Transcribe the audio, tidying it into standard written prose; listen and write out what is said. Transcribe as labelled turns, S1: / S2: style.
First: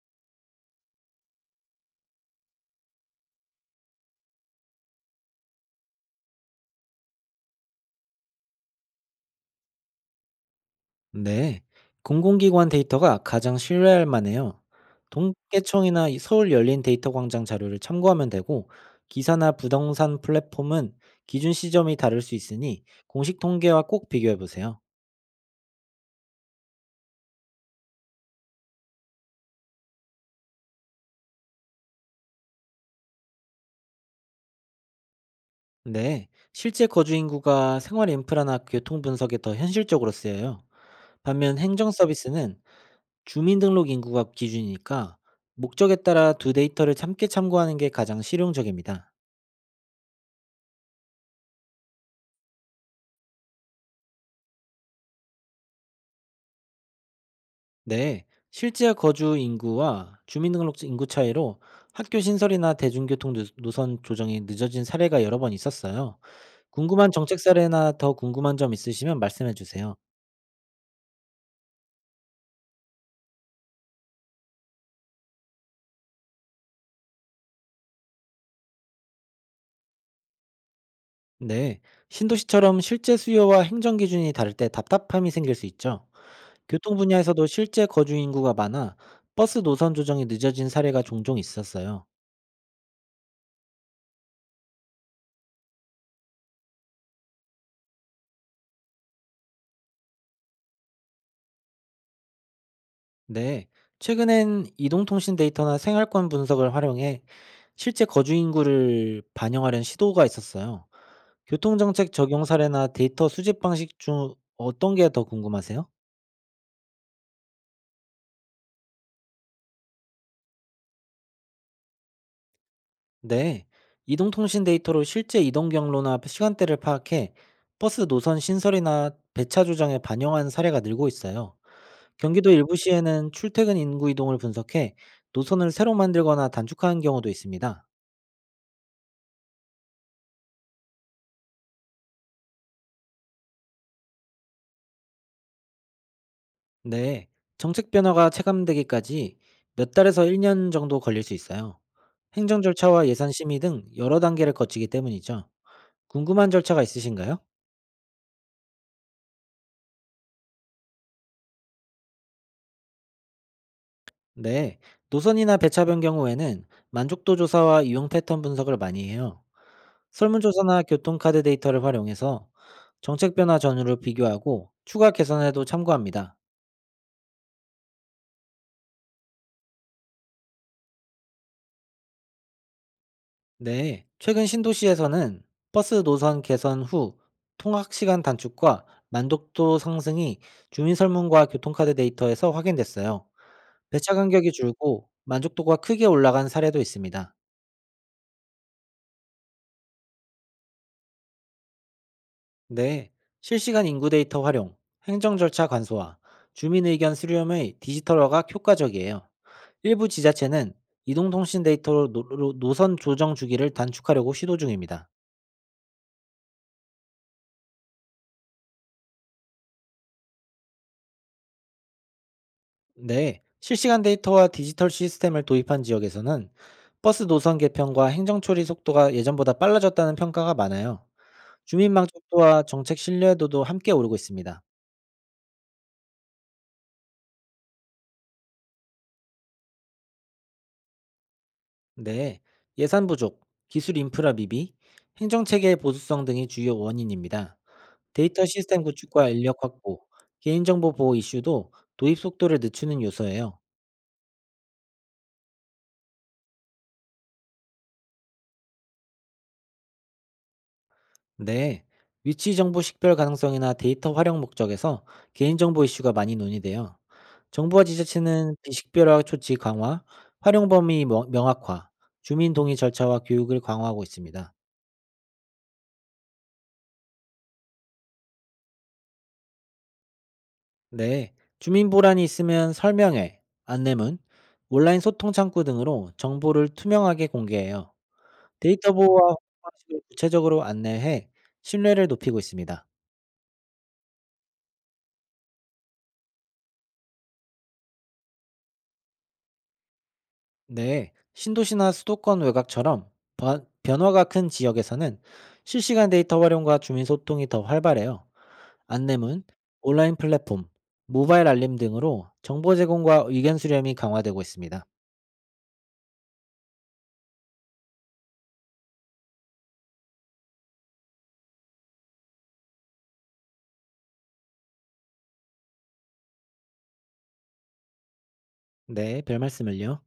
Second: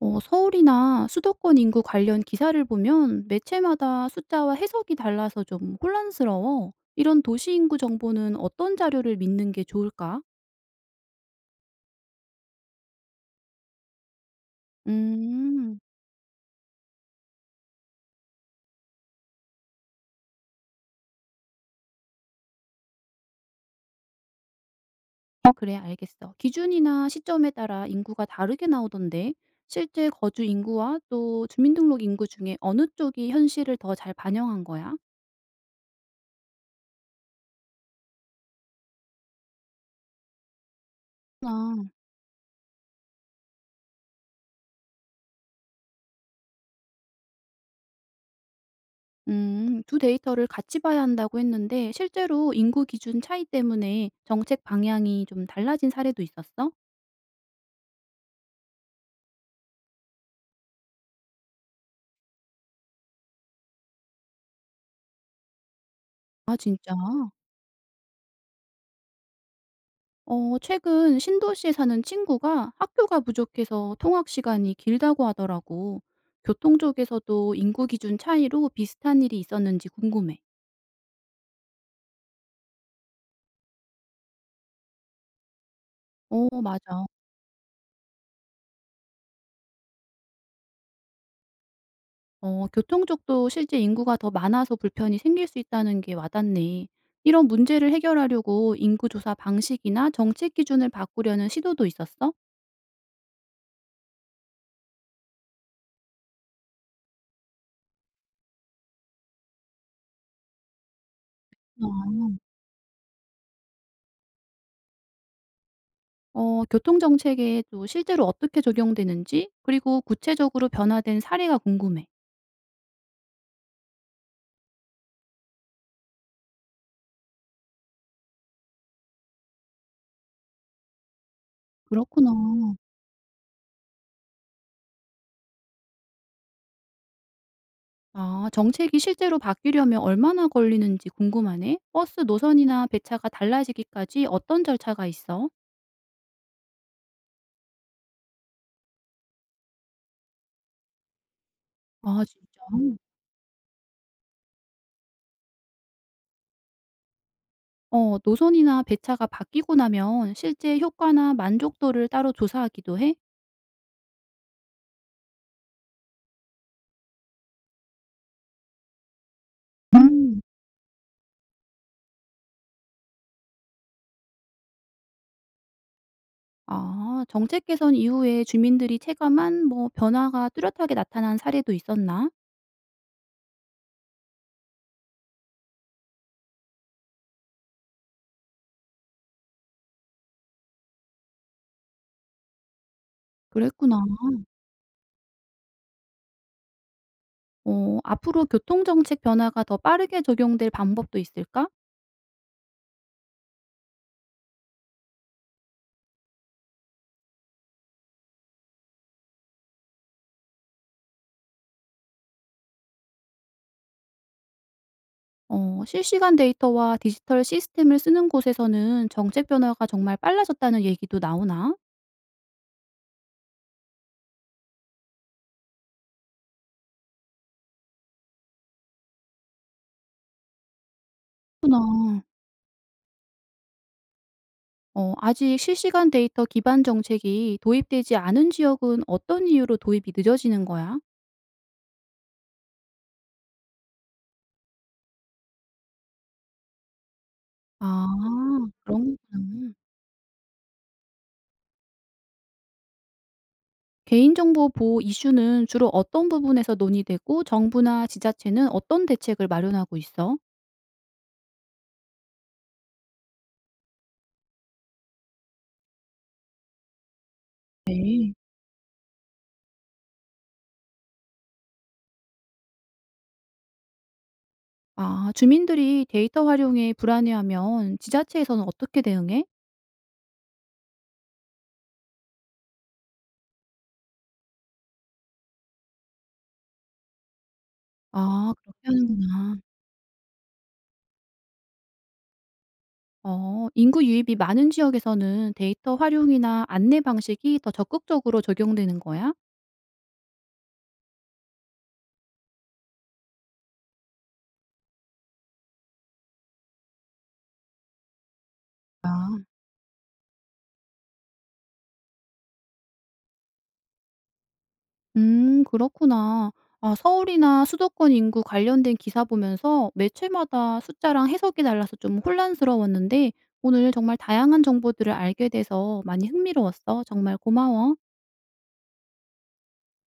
S1: 서울이나 수도권 인구 관련 기사를 보면 매체마다 숫자와 해석이 달라서 좀 혼란스러워. 이런 도시 인구 정보는 어떤 자료를 믿는 게 좋을까?
S2: 네, 공공기관 데이터가 가장 신뢰할 만해요.
S1: 음,
S2: 동계청이나 이 서울 열린 데이터 광장 자료를 참고하면 되고, 기사나 부동산 플랫폼은 기준 시점이 다를 수 있으니 공식 통계와 꼭 비교해 보세요.
S1: 그래, 알겠어. 기준이나 시점에 따라 인구가 다르게 나오던데, 실제 거주 인구와 또 주민등록 인구 중에 어느 쪽이 현실을 더 잘 반영한 거야?
S2: 네, 실제 거주 인구가 생활 인프라나 교통 분석에 더 현실적으로 쓰여요. 반면
S1: 아,
S2: 행정 서비스는 주민등록 인구가 기준이니까 목적에 따라 두 데이터를 함께 참고하는 게 가장 실용적입니다.
S1: 두 데이터를 같이 봐야 한다고 했는데, 실제로 인구 기준 차이 때문에 정책 방향이 좀 달라진 사례도 있었어?
S2: 네, 실제 거주 인구와 주민등록증 인구 차이로 학교 신설이나 대중교통 노선 조정이 늦어진 사례가 여러 번 있었어요.
S1: 아 진짜?
S2: 궁금한 정책 사례나 더 궁금한 점 있으시면 말씀해 주세요.
S1: 최근 신도시에 사는 친구가 학교가 부족해서 통학 시간이 길다고 하더라고. 교통 쪽에서도 인구 기준 차이로 비슷한 일이 있었는지 궁금해.
S2: 네, 신도시처럼 실제 수요와 행정 기준이 다를 때 답답함이 생길 수 있죠.
S1: 어
S2: 교통
S1: 맞아.
S2: 분야에서도 실제 거주 인구가 많아 버스 노선 조정이 늦어진 사례가 종종 있었어요.
S1: 교통 쪽도 실제 인구가 더 많아서 불편이 생길 수 있다는 게 와닿네. 이런 문제를 해결하려고 인구 조사 방식이나 정책 기준을 바꾸려는 시도도 있었어?
S2: 네, 최근엔 이동통신 데이터나 생활권 분석을 활용해 실제 거주 인구를 반영하려는 시도가 있었어요. 교통정책
S1: 아.
S2: 적용 사례나 데이터 수집 방식 중 어떤 게 더 궁금하세요?
S1: 교통 정책에 또 실제로 어떻게 적용되는지, 그리고 구체적으로 변화된 사례가 궁금해.
S2: 네, 이동통신 데이터로 실제 이동 경로나 시간대를 파악해 버스 노선 신설이나 배차 조정에 반영한 사례가 늘고 있어요.
S1: 그렇구나.
S2: 경기도 일부 시에는 출퇴근 인구 이동을 분석해 노선을 새로 만들거나 단축하는 경우도 있습니다.
S1: 아 정책이 실제로 바뀌려면 얼마나 걸리는지 궁금하네. 버스 노선이나 배차가 달라지기까지 어떤 절차가 있어?
S2: 네, 정책 변화가 체감되기까지 몇 달에서 1년 정도 걸릴 수 있어요.
S1: 아, 진짜?
S2: 행정 절차와 예산 심의 등 여러 단계를 거치기 때문이죠. 궁금한 절차가 있으신가요?
S1: 노선이나 배차가 바뀌고 나면 실제 효과나 만족도를 따로 조사하기도 해?
S2: 네, 노선이나 배차 변경 후에는 만족도 조사와 이용 패턴 분석을 많이 해요.
S1: 음.
S2: 설문조사나 교통카드 데이터를 활용해서 정책 변화 전후를 비교하고 추가 개선에도 참고합니다.
S1: 아, 정책 개선 이후에 주민들이 체감한 뭐 변화가 뚜렷하게 나타난 사례도 있었나?
S2: 네, 최근 신도시에서는 버스 노선 개선 후 통학 시간 단축과 만족도 상승이 주민설문과 교통카드 데이터에서 확인됐어요.
S1: 그랬구나.
S2: 배차 간격이 줄고 만족도가 크게 올라간 사례도 있습니다.
S1: 앞으로 교통정책 변화가 더 빠르게 적용될 방법도 있을까?
S2: 네, 실시간 인구 데이터 활용, 행정 절차 간소화, 주민 의견 수렴의 디지털화가 효과적이에요. 일부 지자체는 이동통신 데이터로 노선 조정 주기를 단축하려고 시도 중입니다.
S1: 실시간 데이터와 디지털 시스템을 쓰는 곳에서는 정책 변화가 정말 빨라졌다는 얘기도 나오나?
S2: 네, 실시간 데이터와 디지털 시스템을 도입한 지역에서는 버스 노선 개편과 행정 처리 속도가 예전보다 빨라졌다는 평가가 많아요. 주민
S1: 그렇구나.
S2: 만족도와 정책 신뢰도도 함께 오르고 있습니다.
S1: 아직 실시간 데이터 기반 정책이 도입되지 않은 지역은 어떤 이유로 도입이 늦어지는 거야?
S2: 네, 예산 부족, 기술 인프라 미비, 행정 체계의 보수성 등이 주요 원인입니다.
S1: 아,
S2: 데이터 시스템
S1: 그런
S2: 구축과 인력
S1: 거구나.
S2: 확보, 개인정보 보호 이슈도 도입 속도를 늦추는 요소예요.
S1: 개인정보 보호 이슈는 주로 어떤 부분에서 논의되고 정부나 지자체는 어떤 대책을 마련하고 있어?
S2: 네, 위치 정보 식별 가능성이나 데이터 활용 목적에서 개인정보 이슈가 많이 논의돼요. 정부와
S1: 네.
S2: 지자체는 비식별화 조치 강화, 활용 범위 명확화, 주민 동의 절차와 교육을 강화하고 있습니다.
S1: 아, 주민들이 데이터 활용에 불안해하면 지자체에서는 어떻게 대응해?
S2: 네, 주민 보란이 있으면 설명회, 안내문, 온라인 소통 창구 등으로 정보를 투명하게 공개해요.
S1: 아, 그렇게
S2: 데이터 보호와 활용
S1: 하는구나.
S2: 방식을 구체적으로 안내해 신뢰를 높이고 있습니다.
S1: 어. 인구 유입이 많은 지역에서는 데이터 활용이나 안내 방식이 더 적극적으로 적용되는 거야?
S2: 네, 신도시나 수도권 외곽처럼 변화가 큰 지역에서는 실시간 데이터 활용과 주민 소통이 더 활발해요.
S1: 아.
S2: 안내문, 온라인 플랫폼, 모바일 알림 등으로 정보 제공과 의견 수렴이 강화되고 있습니다.
S1: 음. 그렇구나. 아 서울이나 수도권 인구 관련된 기사 보면서 매체마다 숫자랑 해석이 달라서 좀 혼란스러웠는데 오늘 정말 다양한 정보들을 알게 돼서 많이 흥미로웠어. 정말 고마워.
S2: 네, 별 말씀을요.